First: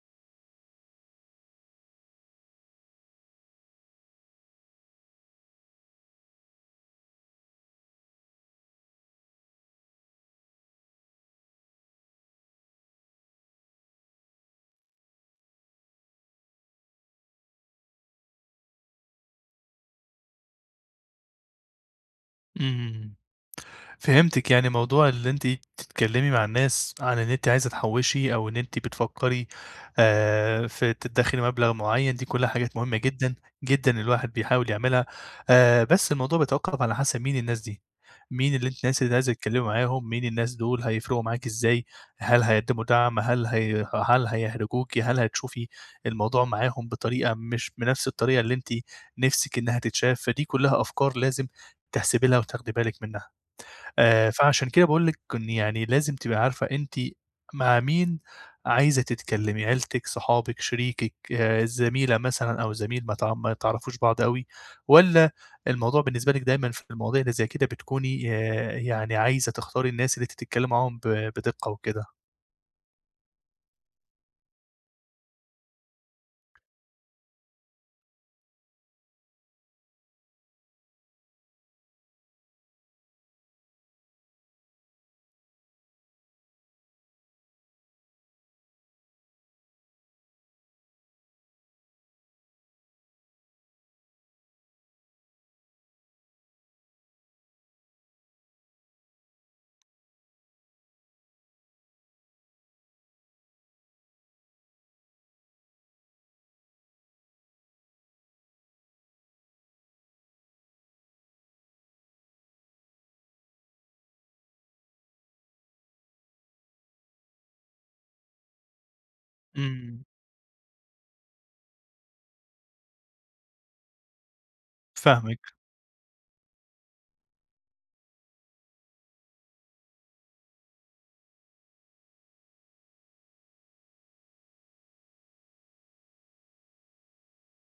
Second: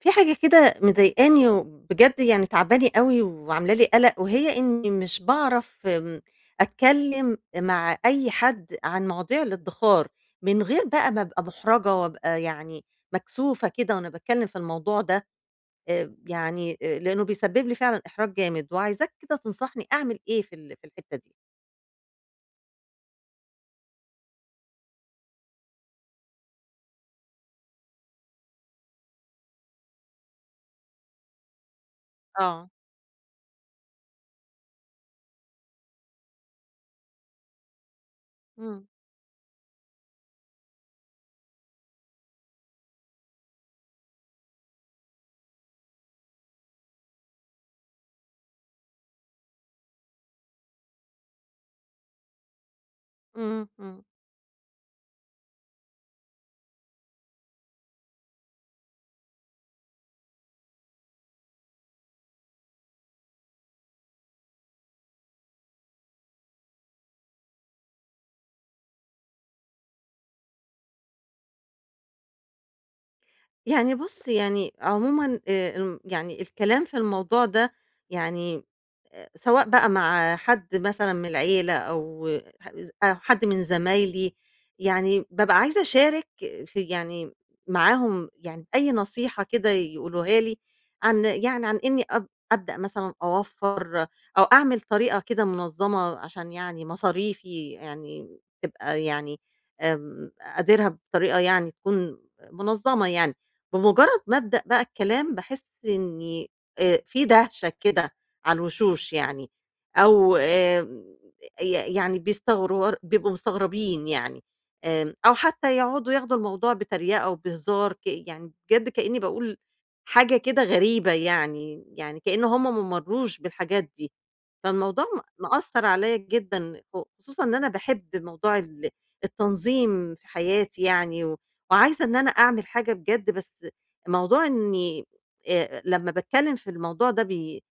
في حاجة كده مضايقاني وبجد يعني تعباني أوي وعاملة لي قلق، وهي إني مش باعرف أتكلم مع أي حد عن مواضيع الادخار، من غير بقى ما أبقى محرجة وأبقى يعني مكسوفة كده وأنا باتكلم في الموضوع ده، لأنه بيسبب لي فعلًا إحراج جامد، وعايزاك كده تنصحني أعمل إيه في الحتة دي؟ إمم. فهمتِك، يعني موضوع اللي أنتِ تتكلّمي مع الناس عن إن أنتِ عايزة تحوّشي أو إن أنتِ بتفكّري في تدّخري مبلغ معيّن، دي كلّها آه. حاجات مهمة جدًا، جدًا الواحد بيحاول يعملها، بس الموضوع بيتوقّف على حسب مين الناس دي، مين اللي انت إمم. الناس اللي عايزة تتكلّمي معاهم، مين الناس دول، هيفرقوا معاكِ إزاي، هل هيقدّموا دعم، هل هيحرجوكِ، هل هتشوفي الموضوع معاهم بطريقة مش بنفْس الطريقة اللي أنتِ نِفْسِك إنها تتشاف، فدي كلّها أفكار لازم تحسبي لها وتاخدي بالِك منها. إمم. إمم. فعشان كده باقول لِك إن يعني لازم تبقي عارفة أنتِ مع مين عايزة تتكلمي، عيلتِك، صحابِك، شريكِك، زميلة مثلًا أو زميل ما تعرفوش بعض أوي، والّا الموضوع بالنسبة لِك دايمًا في المواضيع اللي زي كده بتكوني يعني عايزة تختاري الناس اللي أنتِ تتكلمي معاهم بدقة وكده؟ يعني بُص يعني عمومًا، يعني الكلام في الموضوع ده يعني سواء بقى مع حد مثلًا من العيلة أو ح أو حد من زمايلي، يعني بابقى عايزة أشارك في يعني معاهم يعني أي نصيحة كده يقولوها لي عن إني أبدأ مثلًا أوفّر أو أعمل طريقة كده منظمة عشان يعني مصاريفي يعني تبقى يعني أديرها بطريقة يعني تكون منظمة يعني. بمجرد ما أبدأ بقى الكلام باحس إني في دهشة كده على الوشوش يعني، أو يعني بيستغربوا، بيبقوا مستغربين يعني، أو حتى يقعدوا ياخدوا الموضوع بتريقة وبهزار، يعني بجد كإني باقول إمم، حاجة كده غريبة يعني، يعني كإن هُم ما مرّوش بالحاجات دي. فالموضوع فاهمِك. مأثّر عليَّ جدًا، خصوصًا إن أنا باحب موضوع التنظيم في حياتي يعني، و وعايزة إن أنا أعمل حاجة بجد، بس موضوع إني لمّا باتكلّم في الموضوع ده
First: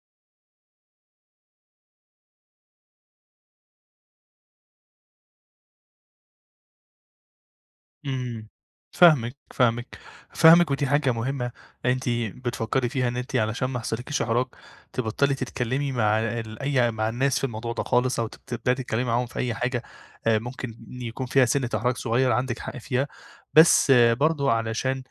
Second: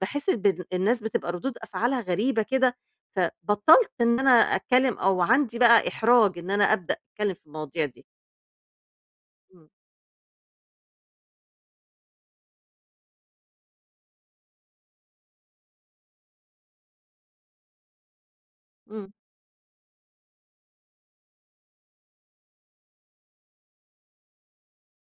باحس الناس بتبقى ردود أفعالها غريبة كده، فبطّلت إن أنا أتكلّم أو عندي بقى إحراج إن أنا أبدأ أتكلّم في المواضيع دي. إمم، فاهمِك، إمم. فاهمِك، فاهمِك ودي حاجة مهمة أنتِ بتفكّري فيها إن أنتِ علشان ما يحصلكيش إحراج تبطّلي تتكلّمي مع ال أي مع الناس في الموضوع ده خالص أو تبدئي تتكلّمي إمم. معاهم في أي حاجة ممكن يكون فيها سِنّة إحراج صغير عندِك حق فيها، بس برضه علشان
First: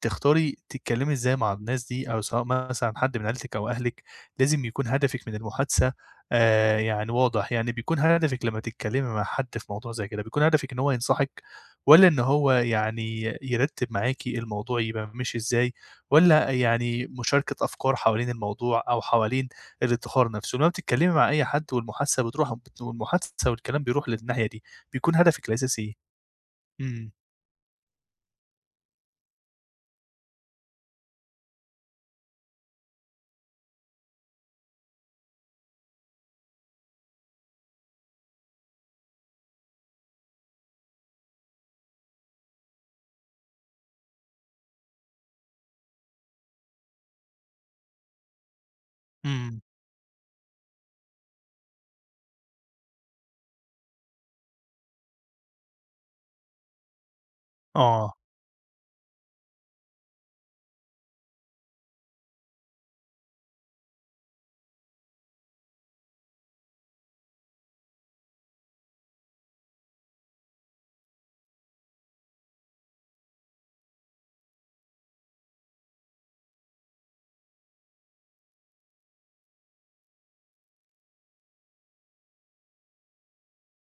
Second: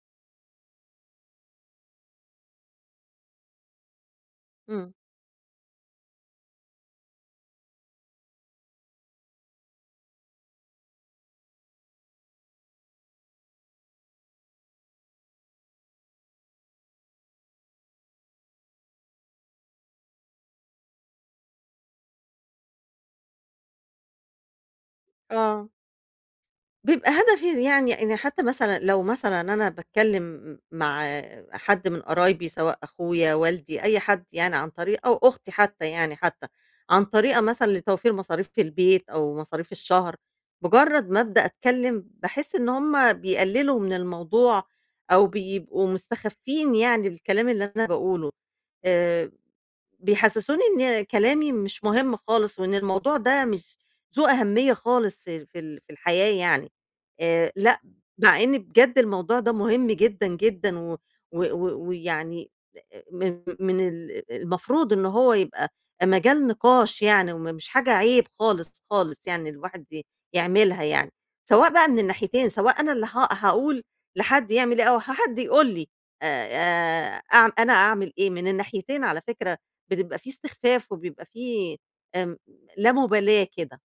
تختاري تتكلّمي إزاي مع الناس دي أو سواء مثلًا حد من عيلتِك أو أهلِك، لازم يكون إمم. هدفِك من المحادثة يعني واضح، يعني بيكون هدفِك لمّا تتكلّمي مع حد في موضوع زي كده، بيكون هدفِك إن هو ينصحِك والّا إن هو يعني يرتّب معاكِ الموضوع يبقى ماشي إزاي، والّا يعني مشاركة أفكار حوالين الموضوع أو حوالين الادّخار نفسه، لمّا بتتكلّمي مع أي حد والمحادثة بتروح بت والمحادثة والكلام بيروح للناحية دي، بيكون هدفِك آه. الأساسي إيه؟ بيبقى إمم، هدفي يعني إن حتى مثلًا لو مثلًا أنا باتكلّم مع حد من قرايبي سواء أخويا، والدي، أي حد يعني عن طريق أو أختي حتى، عن طريقة مثلًا لتوفير مصاريف البيت أو مصاريف الشهر، مجرّد ما أبدأ أتكلّم باحس إن هُم بيقلّلوا من الموضوع أو بيبقوا مستخفّين يعني بالكلام اللي أنا باقوله، آآ إمم، بيحسسوني إن كلامي مش مهم خالص، وإن الموضوع ده مش ذو أهمية خالص في الحياة يعني، لأ، آه. مع إن بجد الموضوع ده مهم جدًا، جدًا و و و ويعني من المفروض إن هو يبقى مجال نقاش يعني، مش حاجة عيب خالص، خالص، يعني الواحد يعملها يعني، سواء بقى من الناحيتين، سواء أنا اللي هاقول لحد يعمل إيه، أو حد يقول لي أع أنا أعمل إيه، من الناحيتين على فكرة بتبقى في استخفاف وبيبقى في آمم، لا مُبالاة كده.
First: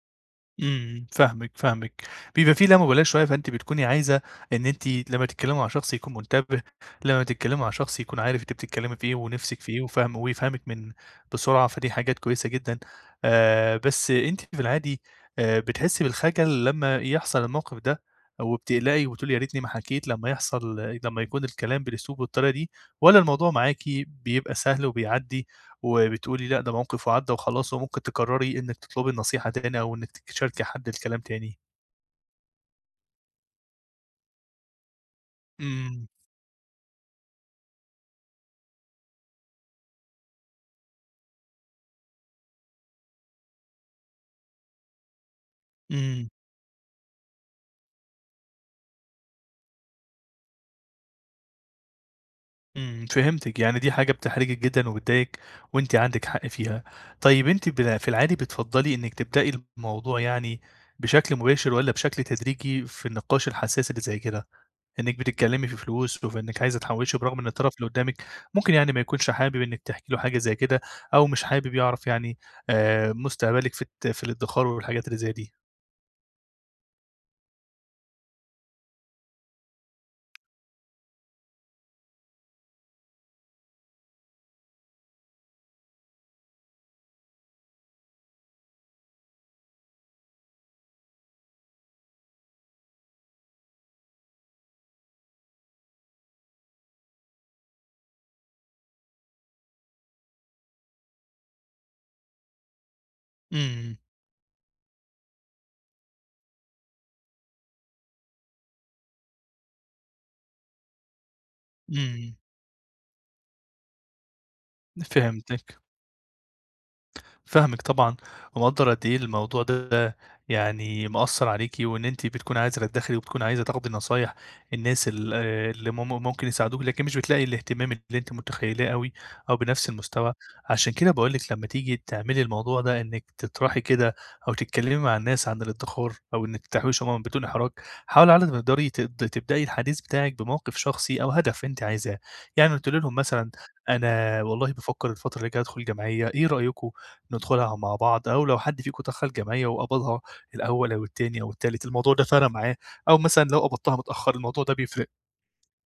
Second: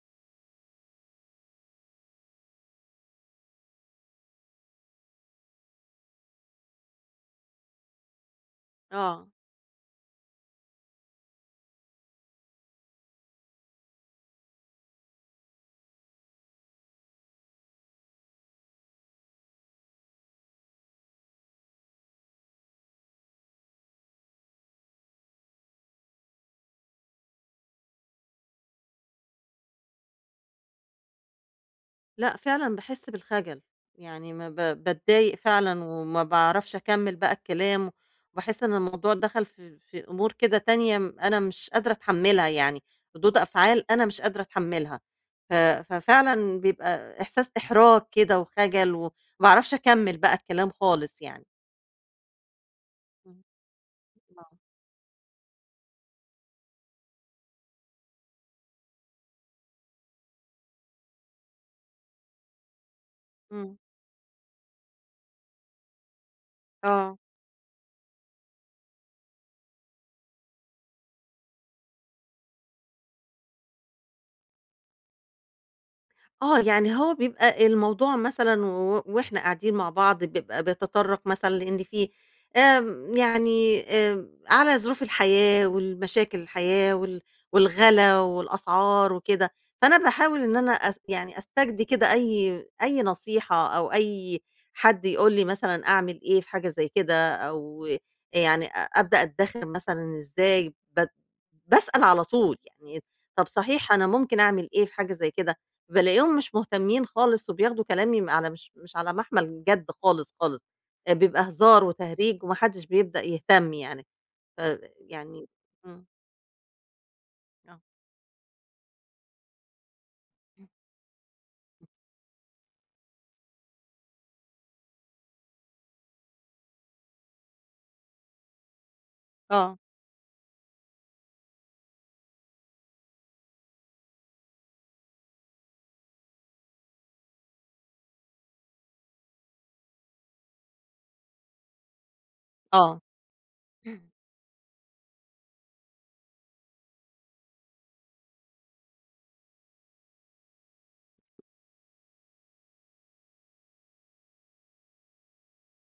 إمم، فاهمِك، فاهمِك. بيبقى في لامبالاة شوية، فأنتِ بتكوني عايزة إن أنتِ لمّا تتكلمي مع شخص يكون منتبه، لمّا تتكلمي مع شخص يكون عارف أنتِ بتتكلمي في إيه آه. ونِفسِك في إيه وفاهم ويفهمِك من بسرعة، فدي حاجات كويسة جدًا. بس أنتِ في العادي بتحسي بالخجل لمّا يحصل الموقف ده وبتقلقي وبتقولي يا ريتني ما حكيت لمّا يحصل لمّا يكون الكلام بالأسلوب والطريقة دي والّا الموضوع معاكِ بيبقى سهل وبيعدّي؟ وبتقولي لأ ده موقف وعدّى وخلاص، وممكن تقرّري إنِّك تطلبي النصيحة تاني أو إنِّك تشاركي حد الكلام تاني. لأ، فعلًا باحس بالخجل، يعني ما ب باتضايق فعلًا إمم، وما باعرفش أكمّل بقى الكلام، وباحس إن الموضوع دخل في أمور كده تانية، أنا مش قادرة أتحمّلها يعني، ردود أفعال أنا مش قادرة أتحمّلها، ف إمم، ففعلًا بيبقى إحساس إحراج كده وخجل، وما باعرفش أكمّل بقى الكلام خالص يعني. إمم، إمم. فهمتِك، يعني دي حاجة آه. بتحرجِك جدًا وبتضايقِك وأنتِ عندِك حق فيها. طيب أنتِ في العادي بتفضّلي إنِّك تبدئي الموضوع يعني بشكل مباشر والّا بشكل تدريجي في النقاش إمم. الحساس اللي زي كده؟ إنِّك بتتكلّمي في فلوس وفي إنِّك عايزة آه. تحوّشي برغم إن الطرف اللي قدّامِك ممكن يعني ما يكونش حابب إنِّك تحكي له حاجة زي كده أو مش حابب يعرف يعني مستقبلِك في الادّخار والحاجات اللي زي دي. آه، يعني هو بيبقى الموضوع مثلًا و وإحنا قاعدين مع بعض بيبقى بيتطرق مثلًا لإن في آمم، يعني آمم، على ظروف الحياة والمشاكل الحياة والغلا والأسعار وكده، فأنا باحاول إن أنا يعني أستجدي كده أي نصيحة أو أي حد يقول لي مثلًا أعمل إيه في حاجة زي كده، أو يعني أبدأ أدّخر مثلًا إزاي، ب باسأل على طول يعني، طب صحيح إمم، أنا ممكن أعمل إيه في حاجة زي كده؟ بالاقيهم مش مهتمين خالص وبياخدوا كلامي على مش مش على محمل جد خالص، خالص، بيبقى هزار إمم، وتهريج وما حدش بيبدأ يهتم يعني. ف يعني فهمتِك. إمم. آه. فاهمِك طبعًا، ومقدّر قد إيه الموضوع ده يعني مأثّر عليكِ، وإن أنتِ بتكوني عايزة تدخّلي وبتكوني عايزة تاخدي نصايح الناس ال اللي مم ممكن يساعدوكِ، لكن مش بتلاقي الاهتمام اللي أنتِ متخيّلاه أوي أو آه. بنفس المستوى، عشان كده باقول لِك لمّا تيجي تعملي الموضوع ده إنِّك تطرحي كده أو تتكلّمي مع الناس عن الادّخار أو إنِّك تحويشي عمومًا بدون إحراج، حاولي على قد ما تقدري تبدئي الحديث بتاعِك بموقِف شخصي أو هدف أنتِ عايزاه، يعني قُلتِ آه. لهم مثلًا أنا والله بافكّر الفترة اللي جاية أدخل جمعية، إيه رأيكم؟ ندخلها مع بعض، أو لو حد فيكم دخل جمعية وقبضها الأول أو التاني أو التالت، الموضوع ده فرق معاه، أو مثلًا لو قبضتها متأخر الموضوع ده بيفرق.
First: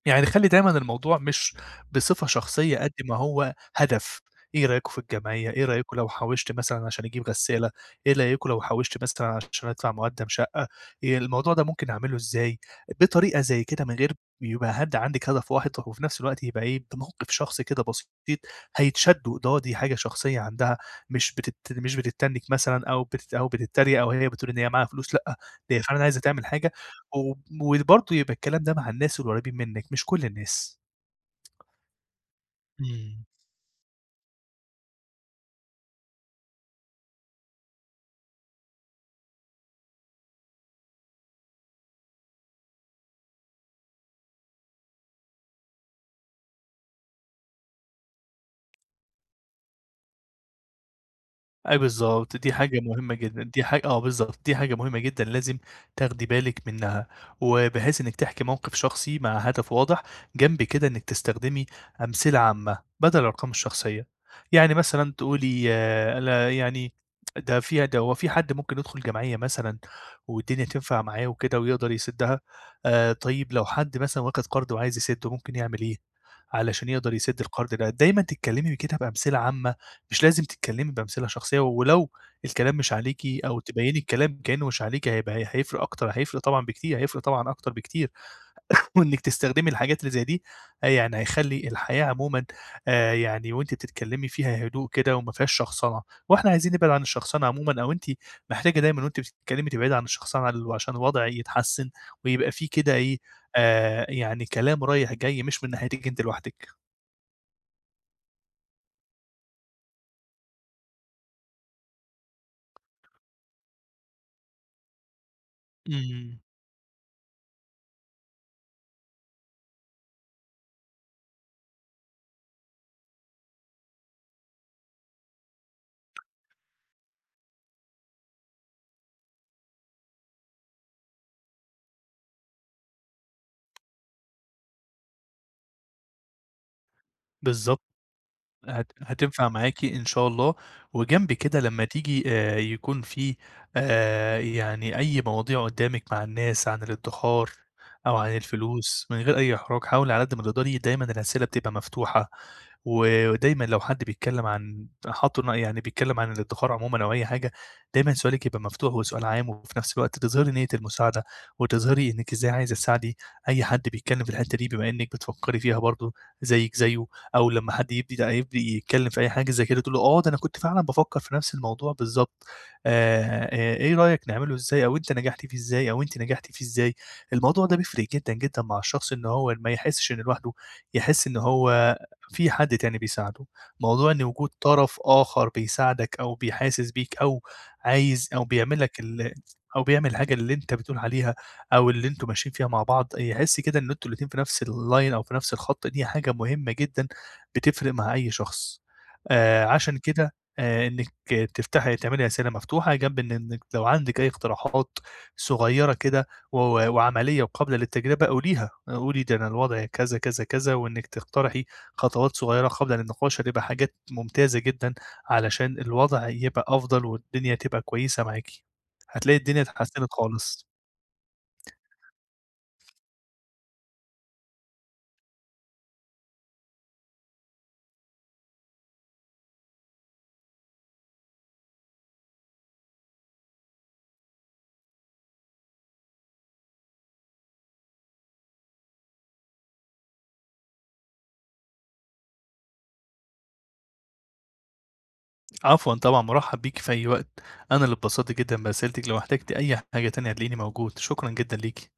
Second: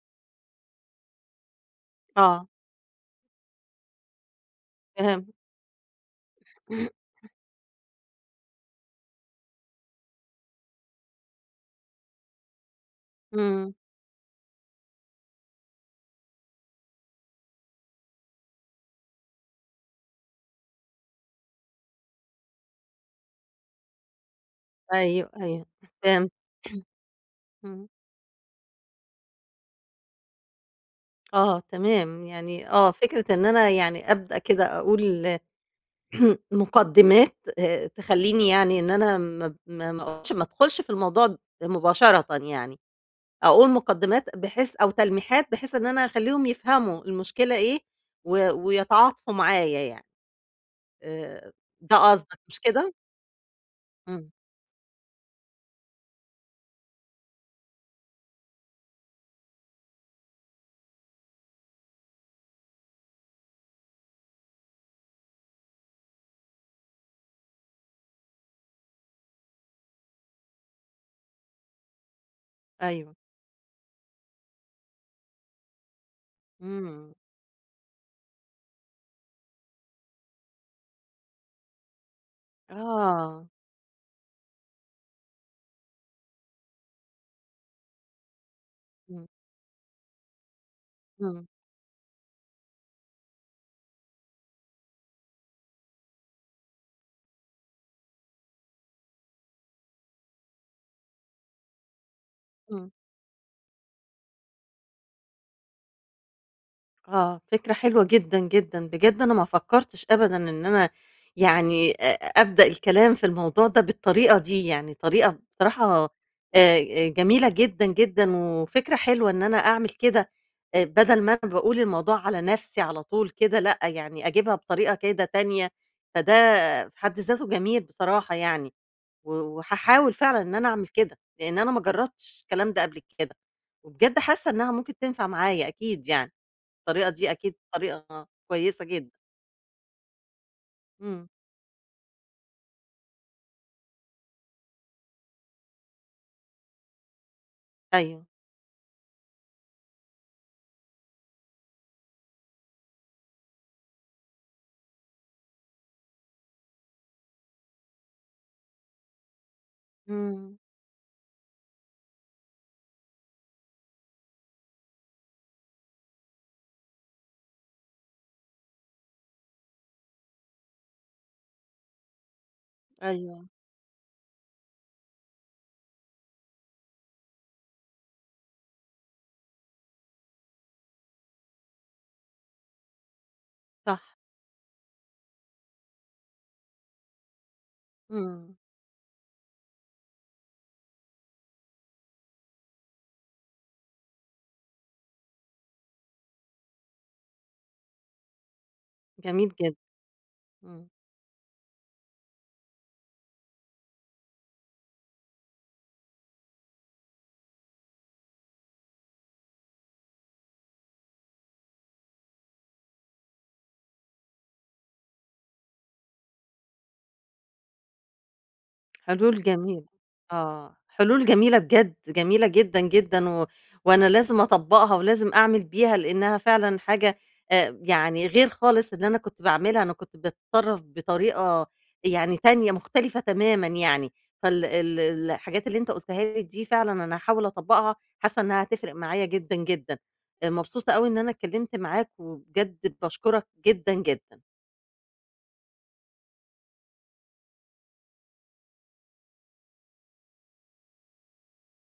يعني خلّي دايمًا الموضوع مش بصفة آه. شخصية قد ما هو هدف، إيه رأيكم في فهمت. الجمعية، إيه رأيكم لو حوّشت مثلًا عشان أجيب غسالة، إيه رأيكم لو حوّشت مثلًا عشان أدفع مقدّم شقة، الموضوع ده ممكن أعمله إزاي، بطريقة زي إمم. كده من غير يبقى عندِك هدف واحد وفي نفس الوقت يبقى إيه، بموقف شخصي كده بسيط هيتشدّوا، دي حاجة شخصية عندها مش بتتنِّك مثلًا أو بتتريق أو هي بتقول إن هي معاها فلوس أيوه. لأ، أيوه. دي هي فعلًا عايزة فهمت. تعمل حاجة إمم. وبرضه يبقى الكلام ده مع الناس القريبين منك مش كل الناس. آه. تمام. يعني آه، فكرة إمم. إن أنا يعني أبدأ كده أقول مقدمات تخلّيني يعني إن أنا ما ب ما ما أقولش، ما أدخلش في الموضوع مباشرةً يعني. أقول مقدمات، بحيث أو تلميحات بحيث إن أنا أخلّيهم يفهموا المشكلة إيه و ويتعاطفوا معايا يعني، آآ أي ده بالضبط، قصدك دي مش حاجة كده؟ مهمة جدًا، دي حاجة آه إمم. بالضبط، دي حاجة مهمة جدًا لازم تاخدي بالِك منها، وبحيث إنِّك تحكي موقف شخصي مع هدف واضح، جنب كده إنِّك تستخدمي أمثلة عامة بدل الأرقام الشخصية، يعني مثلًا تقولي أنا يعني ده في ده هو في حد ممكن يدخل جمعية مثلًا والدنيا تنفع معاه وكده ويقدر يسدّها، أيوه. طيب لو حد مثلًا واخد قرض وعايز يسدّه ممكن يعمل إيه علشان إمم. يقدر يسد القرض ده؟ دايمًا تتكلمي كده بأمثلة عامة مش لازم تتكلمي بأمثلة شخصية، ولو الكلام مش عليكِ آه. أو تبيّني الكلام كأنه مش عليكِ هيبقى هي هيفرق أكتر، هيفرق طبعًا بكتير، هيفرق طبعًا أكتر بكتير، وإنِّك إمم. تستخدمي الحاجات اللي زي دي يعني إمم. هيخلّي الحياة عمومًا يعني وأنتِ بتتكلمي فيها هدوء كده وما فيهاش شخصنة، وإحنا عايزين نبعد عن الشخصنة عمومًا أو أنتِ محتاجة دايمًا وأنتِ بتتكلمي تبعدي عن الشخصنة عشان الوضع يتحسّن ويبقى في إمم. كده إيه، يعني كلام رايح جاي مش من ناحيتِك أنتِ لوحدِك. آه، فكرة حلوة جدًا، جدًا، بجد أنا ما فكّرتش أبدًا إن أنا يعني أبدأ الكلام في الموضوع ده بالطريقة دي، يعني طريقة بصراحة إمم، جميلة جدًا، جدًا، وفكرة حلوة إن أنا أعمل كده، بدل ما أنا باقول الموضوع على نَفْسي على طول كده لأ، يعني أجيبها بطريقة كده تانية، فده في حد ذاته جميل بصراحة يعني، و وهاحاول فعلًا إن أنا أعمل كده، لإن أنا ما جرّبتش الكلام ده قبل كده، وبجد حاسة إنها ممكن تنفع معايا أكيد يعني. الطريقة دي أكيد بالضبط. طريقة كويسة جدًا. هتنفع معاكِ إن شاء الله، إمم. وجنب كده لمّا تيجي يكون في يعني أي مواضيع قدّامِك مع الناس عن الادّخار أو أيوه. عن الفلوس من غير أي إحراج، حاولي على قد ما تقدري دايمًا الأسئلة بتبقى مفتوحة، ودايمًا لو حد بيتكلم عن حاطه ن يعني بيتكلم عن الادّخار عمومًا أو أي حاجة، دايمًا سؤالِك يبقى مفتوح وسؤال عام، وفي نفس الوقت تظهري إمم. نية المساعدة، وتظهري إنِّك إزاي عايزة تساعدي أي حد بيتكلم في الحتّة دي بما إنِّك بتفكّري فيها برضه زيِّك زيه. او لما حد يبدأ يتكلم في أي حاجة زي كده تقول له آه، ده أنا كنت فعلًا بافكّر في نفس الموضوع بالضبط، أيوه، إيه رأيك نعمله إزاي أو أنت نجحت فيه إزاي أو أنتِ نجحتِ فيه إزاي؟ الموضوع ده بيفرق جدًا، جدًا مع الشخص إن هو ما يحسش إنه لوحده، يحس إن هو في حد تاني بيساعده. صح. موضوع إن وجود طرف آخر بيساعدك أو بيحاسس بيك أو عايز إمم. أو بيعمل الحاجة اللي أنت بتقول عليها أو اللي أنتم ماشيين فيها مع بعض، يحس كده إن أنتم الاتنين في نفس الline أو في نفس الخط، دي حاجة مهمة جدًا بتفرق مع أي شخص، جميل جدًا. عشان كده إمم. إنِّك تفتحي تعملي رسالة مفتوحة جنب إن إنِّك لو عندِك أي اقتراحات صغيّرة كده و وعملية وقابلة للتجربة قوليها، قولي ده أنا الوضع كذا، كذا، كذا، وإنِّك تقترحي خطوات صغيّرة قابلة للنقاش، هتبقى حاجات ممتازة جدًا علشان الوضع يبقى أفضل والدنيا تبقى كويسة معاكِ. هتلاقي حلول الدنيا جميلة. اتحسنت خالص. آه، حلول جميلة بجد، جميلة جدًا، جدًا و وأنا لازم أطبّقها ولازم أعمل بيها لإنها فعلًا حاجة يعني غير خالص اللي أنا كنت باعملها، أنا كنت باتصرّف بطريقة يعني تانية مختلفة تمامًا يعني، فال ال الحاجات اللي أنت قُلتها لي دي فعلًا أنا هاحاول أطبّقها، حاسة إنها هتفرق معايا جدًا، جدًا. مبسوطة أوي إن أنا اتكلّمت معاك وبجد باشكرك جدًا، جدًا. عفوًا طبعًا، مُرحّب بيكِ في أي وقت، أنا اللي اتبسطت جدًا برسايلتِك، لو احتجتِ أي حاجة تانية هتلاقيني موجود، شكرًا جدًا ليكِ.